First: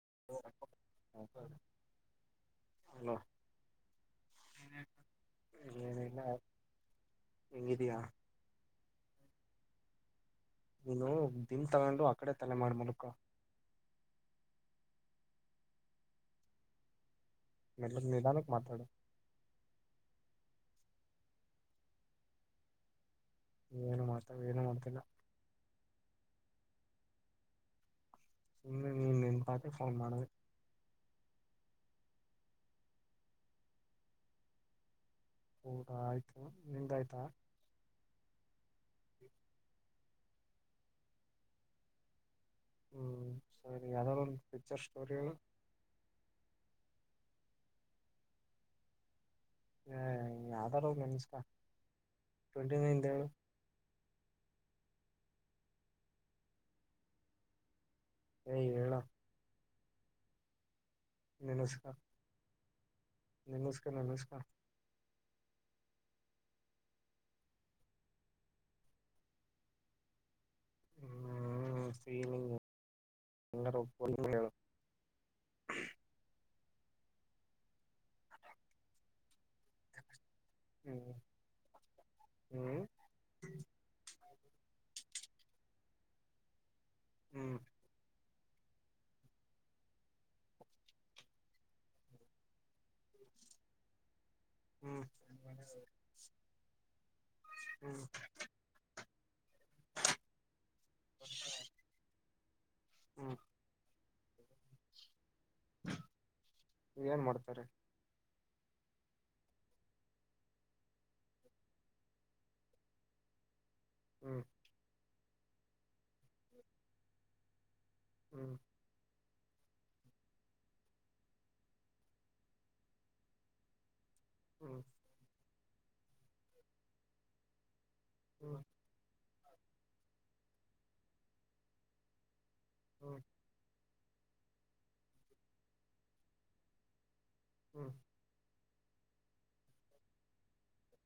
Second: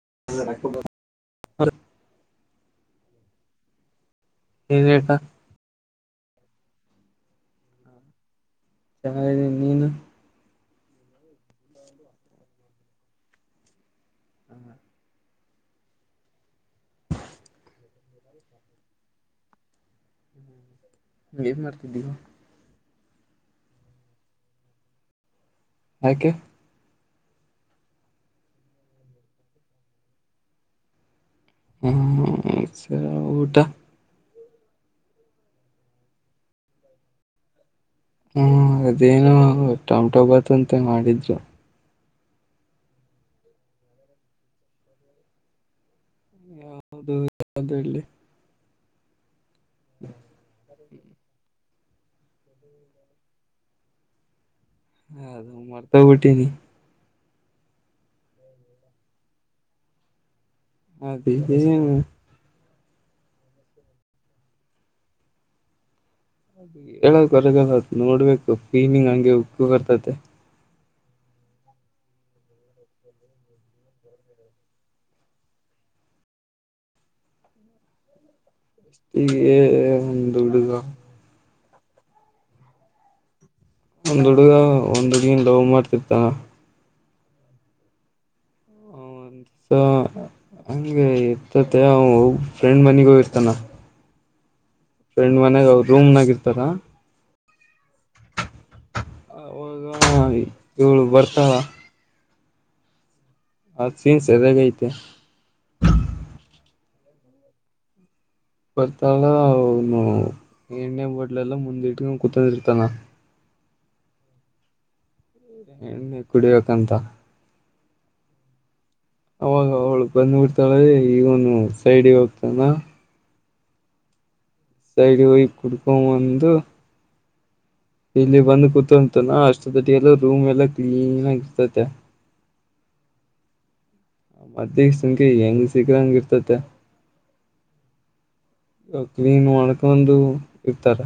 [inaudible] [unintelligible] [unintelligible] ಹೆಂಗಿದಿಯ [unintelligible] ನೀನು ನೀನು ದಿಮ್ ತಗೊಂಡು ಆಕಡೆ ತಲೆ ಮಾಡ್ಬೇಕು. [inaudible] ಸ್ವಲ್ಪ ನಿಧಾನಕ್ಕ ಮಾತಾಡು. ಏನ್ ಮಾಡ್ತಿದಿಯಾ. ಏನು ಮಾತಾವ ಏನು ಮಾಡ್ತಿಲ್ಲ. ಯಾಕೆ. ಇನ್ನು ನೀನ ನೀನು ನೆನಪಾದೆ ಫೋನ್ ಮಾಡ್ದೇ. ಹ್ಮ ಸ ಊಟಾ. ಹೌದಾ ಆಯ್ತು ನಿಂದ ಆಯ್ತಾ. ಹ್ಮ ಅದೇನು ಟಮಾಟೊ ಬಾತ್ ಅಂತ ಮಾಡಿದ್ರು. ಹ್ಮ್ ಸರಿ ಯಾವುದಾದರೊಂದು ಪಿಚರ್ ಸ್ಟೋರಿ ಹೇಳು. ಹೌದು ಯಾವ್ದು ಹೇಳ್ಲಿ. ಹ್ಮ ಯಾವುದಾದರೊಂದು ನೆನಪಿಸ್ಕ. [unintelligible] ಹ ಅದು ಮರ್ತ ಹೋಗಿಬಿಟ್ಟಿನಿ. ಹೇ ಹೇಳೋ. ಅದೇ ದಿನೋ. ನೆನಿಸ್ಕ ನೆನಿಸ್ಕ. ಹೇಳಕ್ [unintelligible] ನೋಡ್ಬೇಕು ಫೀಲಿಂಗ್ ಹಂಗೆ ಉಕ್ಕು ಬರ್ತತೆ. ಹ್ಮ್ ಫೀಲಿಂಗ್ [inaudible] ಹೆಂಗಾರ ಹೇಳು [inaudible] ಹ್ಮ್ [unintelligible] ಹ್ಮ್ ಒಂದ್ ಹುಡುಗ ಒಂದ್ ಹುಡ್ಗಿನ ಲವ್ ಮಾಡ್ತಿತೀರ್ಥನ. ಹ್ಮ್ ಹ್ಹ್ ಒಂದ್. ಸೋ ಹಂಗೆ ಇರ್ತೈತೆ ಅವ ಅವ್ರ ಫ್ರೆಂಡ್ ಮನಿಗೆ ಹೋಗಿರ್ತಾನ. ಹ್ಮ್ ಹ್ಮ್ ಫ್ರೆಂಡ್ ಮನ್ಯಾಗ ಅವರು ರೂಮ್ನಾಗ ಇರ್ತಾರ. ಹ್ಮ್ ಅವಾಗ ಇವಳು ಬರ್ತಾಳ ಹ್ಮ ಅದು ಸೀನ್ ಸಾರ್ಯಗ ಐತೆ ಏನ್ ಮಾಡ್ತಾರೆ. ಬರ್ತಾಳ ಅವನು ಎಣ್ಣೆ ಬಾಟ್ಲೆಲ್ಲ ಮುಂದಿಟ್ಕ ಕುತಿರ್ತಾನ. ಹ್ಮ್ ಏಣ್ಣೆ ಕುಡಿಬೇಕಂತ. ಹ್ಮ್ ಅವಾಗ ಅವಳು ಬಂದ್ಬಿಡ್ತಾಳೆ ಇವನು ಸೈಡ್ಗೆ ಹೋಗ್ತಾನ. ಹ್ಮ್ ಕುಡ್ಕೊಂಡು ಬಂದು. ಇಲ್ಲಿ ಹ್ಮ್ ಬಂದು ಕೂತಂತಾನ ಅಷ್ಟ ಗಟ ಎಲ್ಲ ರೂಮ್ ಎಲ್ಲ ಕ್ಲೀನ್ ಆಗಿರ್ತತೆ ಹ್ಮ ಮದ ಸಂಖ್ಯೆ ಹೆಂಗ್ ಸಿಗ್ರ ಹಂಗ ಇರ್ತತೆ ಹ್ಮ್ ಕ್ಲೀನ್ ಮಾಡಣಕಂದು ಇರ್ತಾರ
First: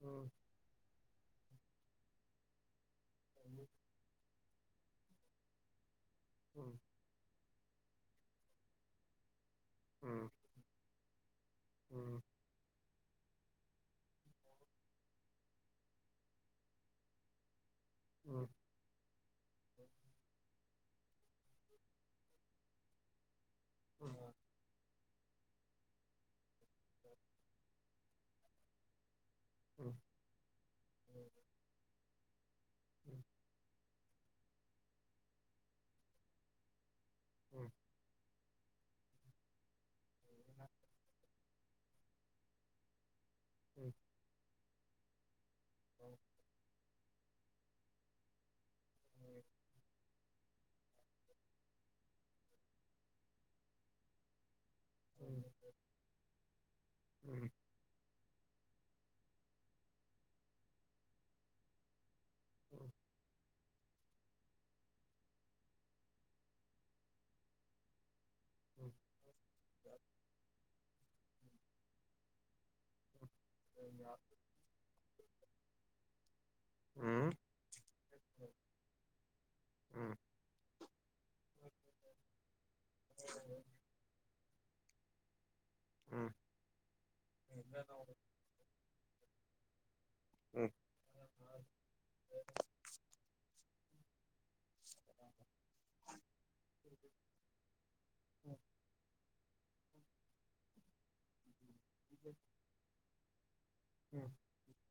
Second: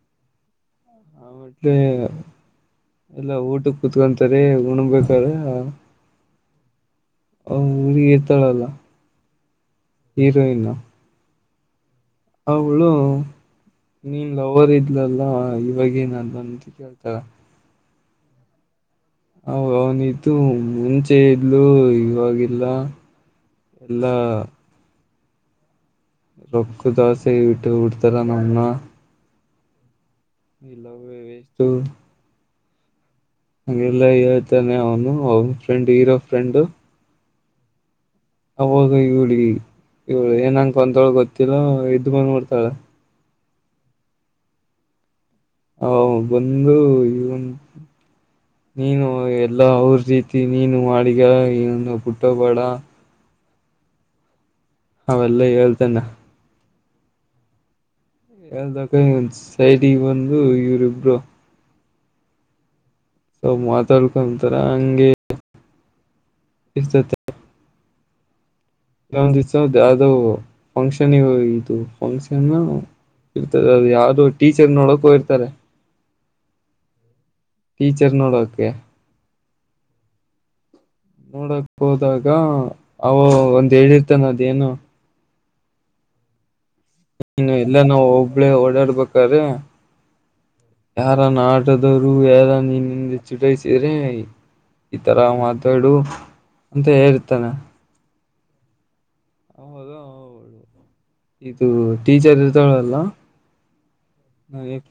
ಹ್ಮ್ ಮಟ್ಲೆ ಎಲ್ಲಾ ಊಟ ಕುೂತ್ಕೊಂತಾರೆ ಉಣಬೇಕಾರ ಹ್ಮ್ ಊರಿ ಇರ್ತಾಳಲ್ಲ ಹೀರೋಯನ್ ಹ್ಮ್ ಹ್ಮ್ ಅವಳು ನೀನ್ ಲ ಅವರ್ ಇದ್ಲಲ್ಲ ಇವಾಗೇಏನಾದ ಅಂತ ಕೇಳ್ತಾರ ಹ್ಮ್ ಹ ಅವನತು ಮುಂಚೆ ಇದ್ಲು ಇವಾಗಿಲ್ಲ ಹ್ಮ್ ಹ್ಮ್ ಹ್ಮ್ ಹ್ಮ್ ಹ್ಮ್ ಹ್ಮ್ ಹ್ಮ್ ಎಲ್ಲಾ ರೊಕ್ಕು ದಾಸೆ ಇಟ್ಟು ಉಡ್ತಾರ ನಮ್ಮನ್ನ ಹ್ಮ ಇಲ್ಲ ವೇಸ್ತು ಹ್ಮ್ ಹಗೆಲ್ಲ ಹೇಳ್ತಾನೆ ಅವನು ಅವನ ಫ್ರೆಂಡ್ ಇರೋ ಫ್ರೆಂಡು ಹ್ಮ್ ಹೋಗ ಇವಳಿ ಇವ್ಳು ಏನಂಗಂತೋಳ ಗೊತ್ತಿಲ್ಲ ಇದ್ದ್ ಬಂದ್ಬಡ್ತಾಳ ಹ್ಮ ಹ ಬಂದು ಇವನ್ ನೀನು ಎಲ್ಲಾ ಅವ್ರ ರೀತಿ ನೀನು ಮಾಡಗ ಈಂದು ಪುಟ್ಟ ಬೇಡ ಅವೆಲ್ಲ ಹೇಳ್ತೇನೆ ಹ್ಮ ಎಲ್ದಕ ಒಂದ ಸೈಡ್ಗೆ ಬಂದು ಇವರಿಬ್ರು ಹ್ಮ್ ಸೊ ಮಾತಾಡ್ಕೊಂತಾರ ಹಂಗೆ ಇ ಒಂದಸೌ ಯಾವ್ದೋ ಫಂಕ್ಷನ್ ಇ ಇದು ಫಂಕ್ಷನ್ ಇರ್ತದ ಅದು ಯಾರ್ದು ಟೀಚರ್ ನೋಡಕೋ ಇರ್ತಾರೆ ಟೀಚರಿನೋಡ ಒಕೆ ಹ್ಮ್ ನೋಡಕ್ ಹೋದಾಗ ಅವೋ ಒಂದ್ ಹೇಳಿರ್ತಾನ ಅದೇಏನು ಹ್ಮ್ ಇ ಎಲ್ಲ ನಾ ಒಬ್ಳೇ ಓಡಾಡ್ಬೇಕ್ರೀ ಯಾರಾನ ಆಟದವರು ಯಾರ ನಿನ್ನಿಂದೆ ಚಿಟಸ ಈ ತರ ಮಾತಾಡು ಅಂತ ಹೇಳ್ತಾನ ಹೌದ ಹದು ಇದು ಟೀಚರ್ ಇರ್ತಲ್ಲ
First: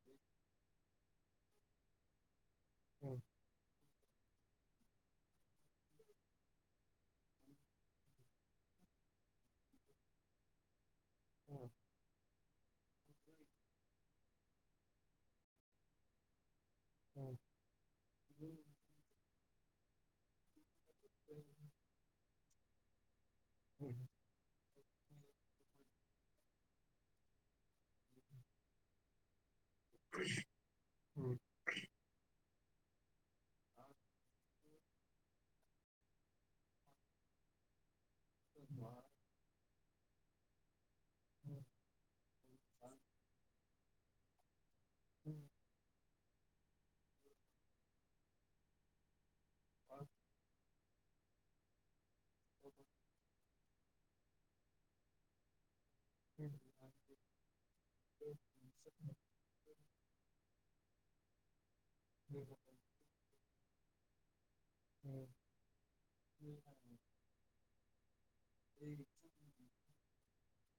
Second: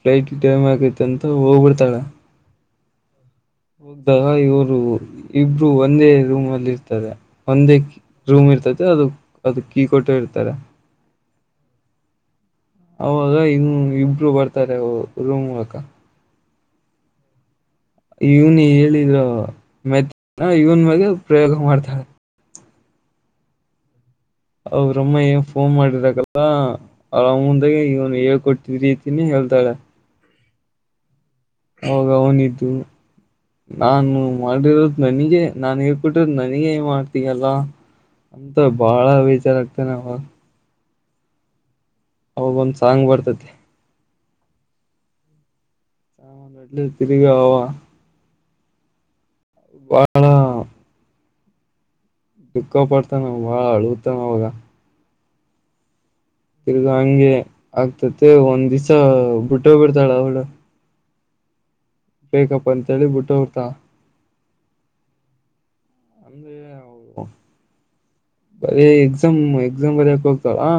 ಫ್ಲೈಟ್ ಟೈಮ್ ಆಗೈತ ಅಂತ ಹೋಗ್ಬಿಡ್ತಾಳ ಹ್ಮ್ ಹೌದಾಗ ಇವರು ಇಬ್ರು ಒಂದೇ ರೂಮ್ಲ್ಲಿ ಇರ್ತಾರೆ ಒಂದೇ ರೂಮ್ ಇರ್ತದೆ ಅದು ಅದು ಕೀ ಕೊಟ್ಟ ಇರ್ತಾರ ಹ್ಮ ಅವಾಗ ಹನ್ನು ಇಬರು ಬರ್ತಾರೆ ರೂಮ್ ಮೂಲಕ ಹ್ಮ ಇವನಿ ಹೇಳಿದ್ರು ಮೆತ್ತ ಇವನ್ ಮಾಗೆ ಪ್ರಯೋಗ ಮಾಡ್ತಾರೆ ಹ್ಮ ಅವ್ರಮ್ಮ ಏನ್ ಫೋನ್ ಮಾಡಿದಕಲ್ಲ ಆರಾಮ್ ಮುಂದಾಗೆ ಇವನು ಹೇಳ್ಕೊಟ್ಟಿದಿತೀನಿ ಹೇಳ್ತಾಳೆ ಹ್ಮ ಹೋಗ ಅವನಿದ್ದು ನಾನು ಮಾಡಿರೋದ ನನಿಗೆ ನಾನ್ ಹೇಳ್ಕಿಟ್ಟಿರೋದ ನನಗ ಮಾಡ್ತೀಯಲ್ಲ ಹಮ ಹ್ಮ್ ಹ್ಮ್ ಬಾಳ ವೇಚಾರಾಗತನೆ ಹ ಹ್ಮ್ ಅವಾಗ ಒಂದ ಸಾಂಗ್ ಬರ್ತತಿ ಹ್ಮ ಹ ತಿರಿಗ ಆ ಬಣ ದುಃಖ ಪಡ್ತಾನ ಬಾಳ ಅಳಗತಾವ ಅವಾಗ ತಿರ್ಗಾ ಹಂಗೆ ಆಗ್ತತೆ ಒಂದ್ ದಿವ್ಸ ಬಿಟ್ಟ್ ಬಿಡ್ತಾಳ ಅವಳ ಬೇಕಪ್ಪ ಅಂತ ಹೇಳಿ ಬಿಟ್ಟು ಹೊರ್ತಾ ಹ್ಮ್ ಹ್ಮ್ ಹ ಬರ ಎಕ್ಸಾಮ್ ಎಕ್ಸಾಮ್ ಬರಕ ಹೋಗ್ತಾರಾ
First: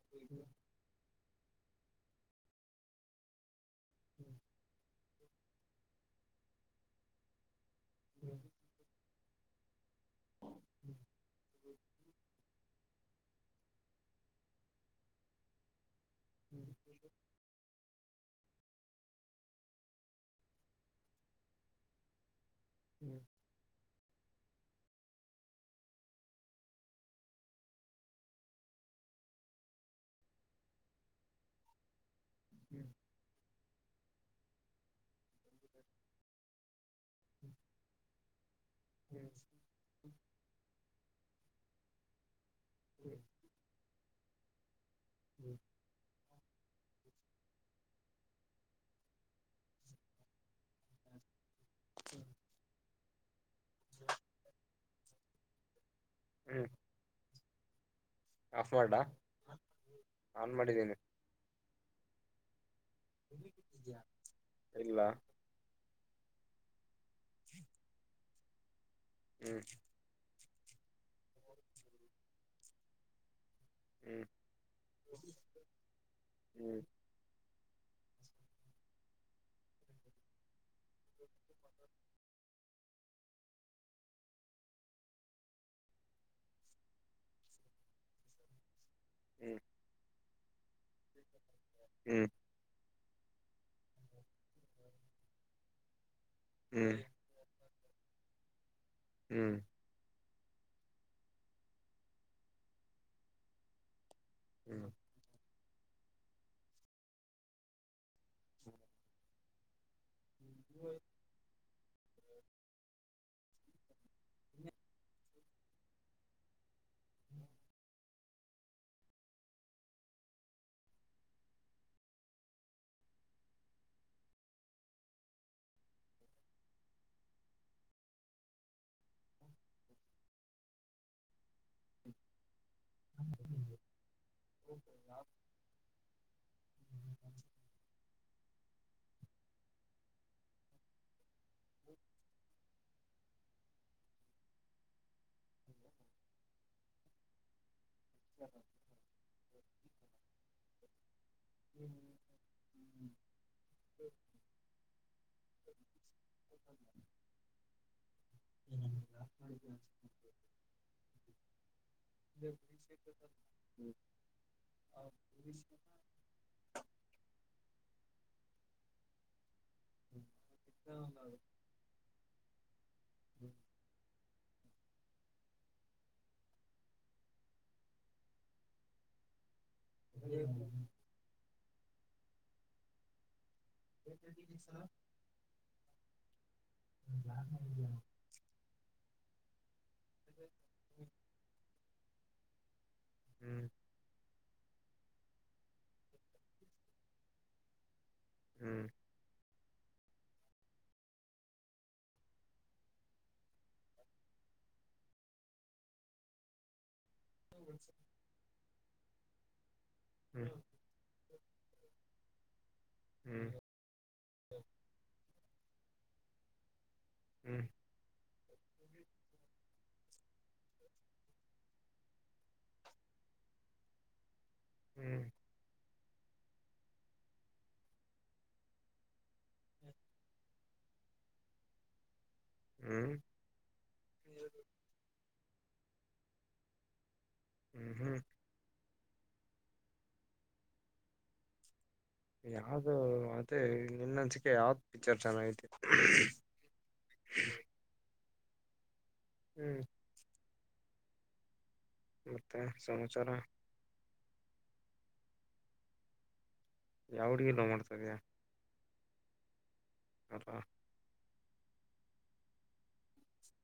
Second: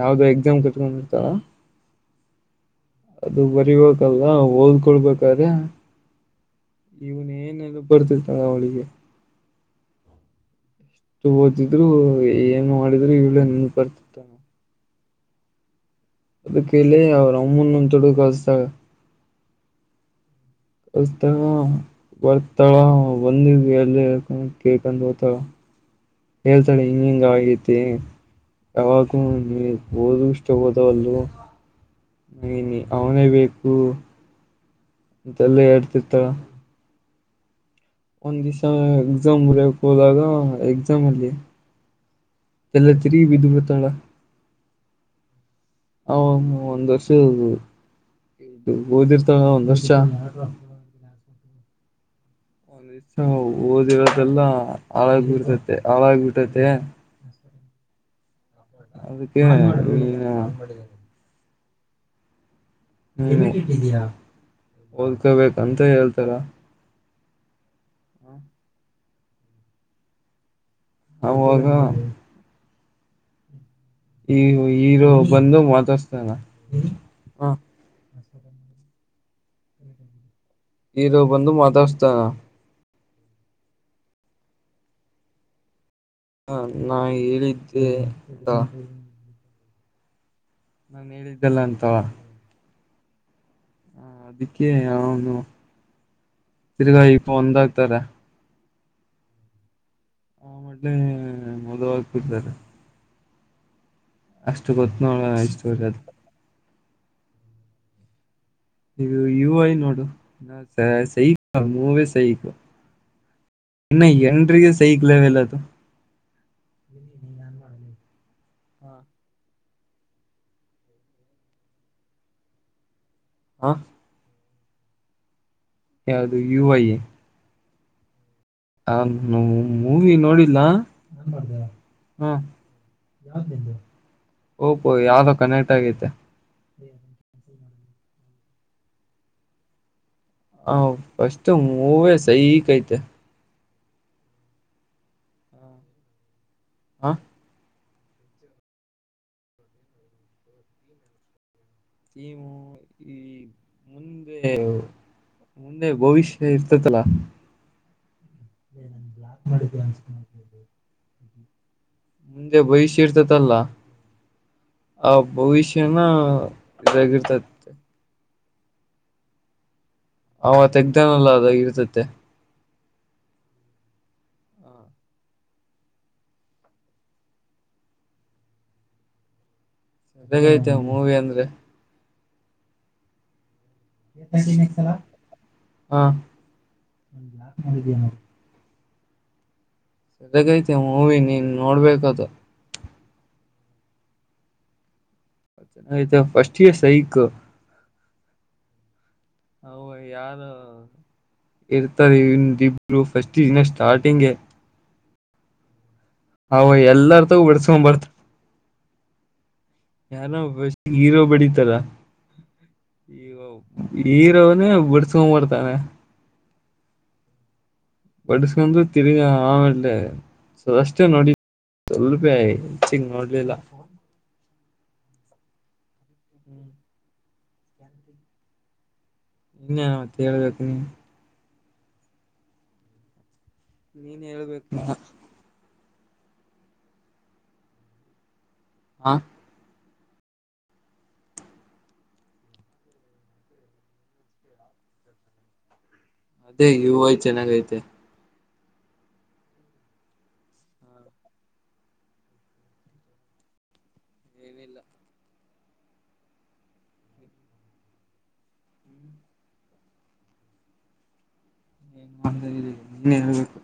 ಯಾವ್ದೋ ಎಕ್ಸಾಮ್ ಕಟ್ಕೊಂಡಿರ್ತಾರ ಅದು ಬರಿಬೇಕಲ್ಲ ಹೋಲ್ಕೊಡ್ಬೇಕಾದ್ರೆ ಇವನ್ ಏನೆಲ್ಲ ಬರ್ತಿತ್ತಳ ಅವಳಿಗೆ ಎಷ್ಟು ಓದಿದ್ರು ಏನ್ ಮಾಡಿದ್ರು ಇವಳೇ ನನ್ ಬರ್ತಿತ್ತ ನಾ ಅದ ಕಲ್ಲ ಅವರು ಅಮ್ಮೊನ್ನುೊ ತೊಡು ಕಸತಾಗ ತ ಬರ್ತಾಳ ಬಂದಿದ ಅಲ್ಲಿ ಕೇಳ್ಕೊಂಡ ಓತಳ ಹೇಳ್ತಾಳೆ ಹಿಂಗ ಹಿಂಗ ಆಗತಿ ಯಾವಾಗೂ ನೀವು ಓದು ಇಷ್ಟ ಹೋದವಲ್ಲ ನನ ಅವನೇ ಬೇಕು ಮಂತಲ್ಲ ಹೇಡ್ತಿತ್ತಳ [unintelligible] ಒಂದ್ ದಿವ್ಸ ಎಕ್ಸಾಮ್ ಬರಯಕ್ ಹೋದಾಗ ಎಕ್ಸಾಮ್ ಅಲ್ಲಿ ಎಲ್ಲ ತಿರಿ ಬೀಧಪರತಳ ಹ ಒಂದ್ ವರ್ಷ ಓದಿರ್ತಾಳ ಒಂದ್ ವರ್ಷ ಒಂದ್ ಓದಿರೋದೆಲ್ಲ ಹಳಾಗ್ ಬಿಡ್ತತೆ ಹಳಾಗಬಟ್ಟತ್ತ ಆಫ್ ಮಾಡ್ಲಾ ಅದಕ್ಕೆ ಆನ್ ಮಾಡಿದ್ದೀನಿ ಇಲ್ಲ ಓದ್ಕೊಬೇಕಂತ ಹೇಳ್ತಾರ ಹ್ಮ್ ಹಾಗ ಹ್ಮ್ ಈ ಈರು ಬಂದು ಮಾತಸ್ತಾನ ಹ್ಮ್ ಹ್ಮ್ ಹ ಇರೋ ಬಂದು ಮಾತಾಡ್ಸ್ತಾನ ಹ ನಾ ಹೇಳಿದ್ದೆಂದಾ ಹ ನಾು ಹೇಳಿದ್ದಲ್ಲ ಅಂತವ ಹ ಅದಕ್ಕೆ ಅವನು ಹ್ಮ್ ತಿರ್ಗಾಾಯಿ ಇಪ್ಪ ಒಂದಾಗಗ್ತಾರ ಹ್ಮ್ ಆ ಮಟ್ಲೆೇ ಮದವಗ್ತಿತಾರೆ ಅಷ್ಟು ಹ್ಮ್ ಗೊತ್ತು ನೋಡಣ ಇಷ್ಟು ಗ ನೀವು ಇವು ಐ ನೋಡು ಸ ಹ ಮೂವ ಸಹಕ್ ಇನ್ನು ಎನ್ಿಗೆ ಸಹಕ್ಲವೆಲ್ಲದು ಹ ಯದು ಯು ಐ ಹ ಮೂವಿ ನೋಡಿಲ್ಲ ಹ್ಮ ಯ ಓಪೋ ಯಾವ್ದೋ ಕನೆಕ್ಟ್ ಆಗೈತೆ [inaudible] ಹ್ಮ್ ಫಸ್ಟ್ ಮೂವಿ ಸೈಕ್ ಐತ್ಯ. ಹ್ಮ್ ಹ್ಮ್. [unintelligible] ನೀವು ಈ ಮುಂದೆ. ಮುಂದೆ ಭವಿಷ್ಯ ಇರ್ತತಲಾ. ಲೆ ನನ್ನ ಬ್ಲಾಕ್ ಮಾಡಿದ್ದ ಅನ್ಸತದ ನೋಡಲೆ ಲೆ. ಅದೇ ಫಿಕ್ಸ್ ಏನ. ತೀರ್ತದಲ್ಲ. ಆ ಭವಿಷ್ಯನ ಅದರಗಿರ್ತದೆ. ಅವ ತೆಗ್ದಾನಲ್ಲ ಅದರಗ ಇರ್ತತ್ತ. ಹ್ಮ. ಚೆನ್ನಾಗಿ ಐತಿ ಮೂವಿ ಅಂದ್ರೆ. ಹಾ ಚೆನ್ನಾಗಿ ಐತಿ ಮೂವಿ ನೀನ ನೋಡಬೇಕ ಅದು. ಹ್ಮ್. ತುಂಬಾ ಚೆನ್ನಾಗಿ ಐತಿ ಫಸ್ಟ್ ಗೆ ಸೈಕ್. ಹ್ಮ್. ಅವ ಯಾರೋ. ಇರ್ತಾರೆ ಇಂದಿಬ್ರು ಫಸ್ಟಗೆ ಇನ್ನ ಸ್ಟಾರ್ಟಿಂಗೆ. ಅವ ಎಲ್ಲಾರ ಹತ್ತಿರ ಬಿಡಸಕೊಂಡು ಬರ್ತನ. ಯಾರೋ ಫಸ್ಟ್ ಗೆ ಹೀರೋ ಬಡಿತಾರ. ಇವ ಹೀರೊವನೇ ಬಿಡಸಕೊಂಡು ಬರ್ತಾನೆ. ಹ್ಮ್. ಬಡಸಕೊಂಡು ತಿಳಗ ಆಮೇಲೆ ಸದಷ್ಟೇ ನೋಡಿ. ಸ್ವಲ್ಪೆ ಹೆಚ್ಚಿಗೆ ನೋಡಲಿಲ್ಲ. ಹ್ಮ್. ಹ್ಮ್. ಇನ್ನ ಏನ ಮತ ಹೇಳಬೇಕು ನೀ. ಹ್ಮ್. ನೀನ್ ಹೇಳಬೇಕು ಇನ್ನ. ಹ್ಮ್ ಹ್ಮ್. ಹಂ. ಯಾವದ ಮತ್ತೇ ನಿನ್ನ ಅನ್ಸಿಕೆ ಯಾವದ ಪಿಕ್ಚರ್ ಚೆನ್ನಾಗೈತಿ. ಅದೇ ಯು ಐ ಚೆನ್ನಾಗೈತೆ ಹ್ಮ್. ಮತ್ತೆ ಸಮಾಚಾರ. ಏನಿಲ್ಲ ಯಾವ ಹುಡುಗಿನ ಲವ್ ಮಾಡುತ ಇದೀಯಾ. ಇಲ್ಲಪ. ಏನ ಮಾಡುತ್ತಾ ಇದೀರಿ ನೀನೇ ಹೇಳಬೇಕು.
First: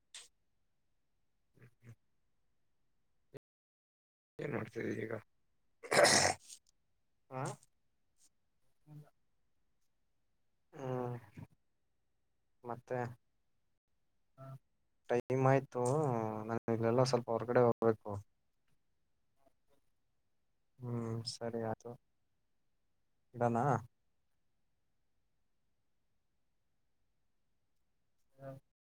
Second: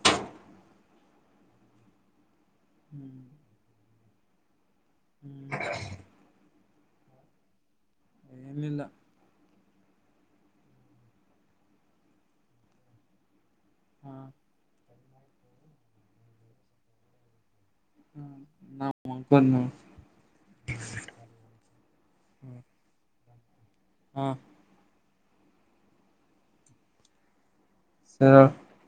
ಹ್ಮ್. ಏನ್ ಮಾಡತಾ ಇದೀರಿ ಈಗ. ಏನಿಲ್ಲ. ಹ್ಮ್ ಮತ್ತೆ. ಹ ಟೈಮ್ ಆಯ್ತು ನಾನು ಇಲ್ಲಲ್ಲ ಸ್ವಲ್ಪ ಹೊರಗಡೆ ಹೋಗ. ಹ್ಮ್ ನಾನು ಮಲ್ಕಾಂತಿನಿ ಹೇಳ. ಹ್ಮ್ ಸರಿ ಆಯ್ತು ಇಡೋಣ. ಹ್ಮ್. ಸರಿ.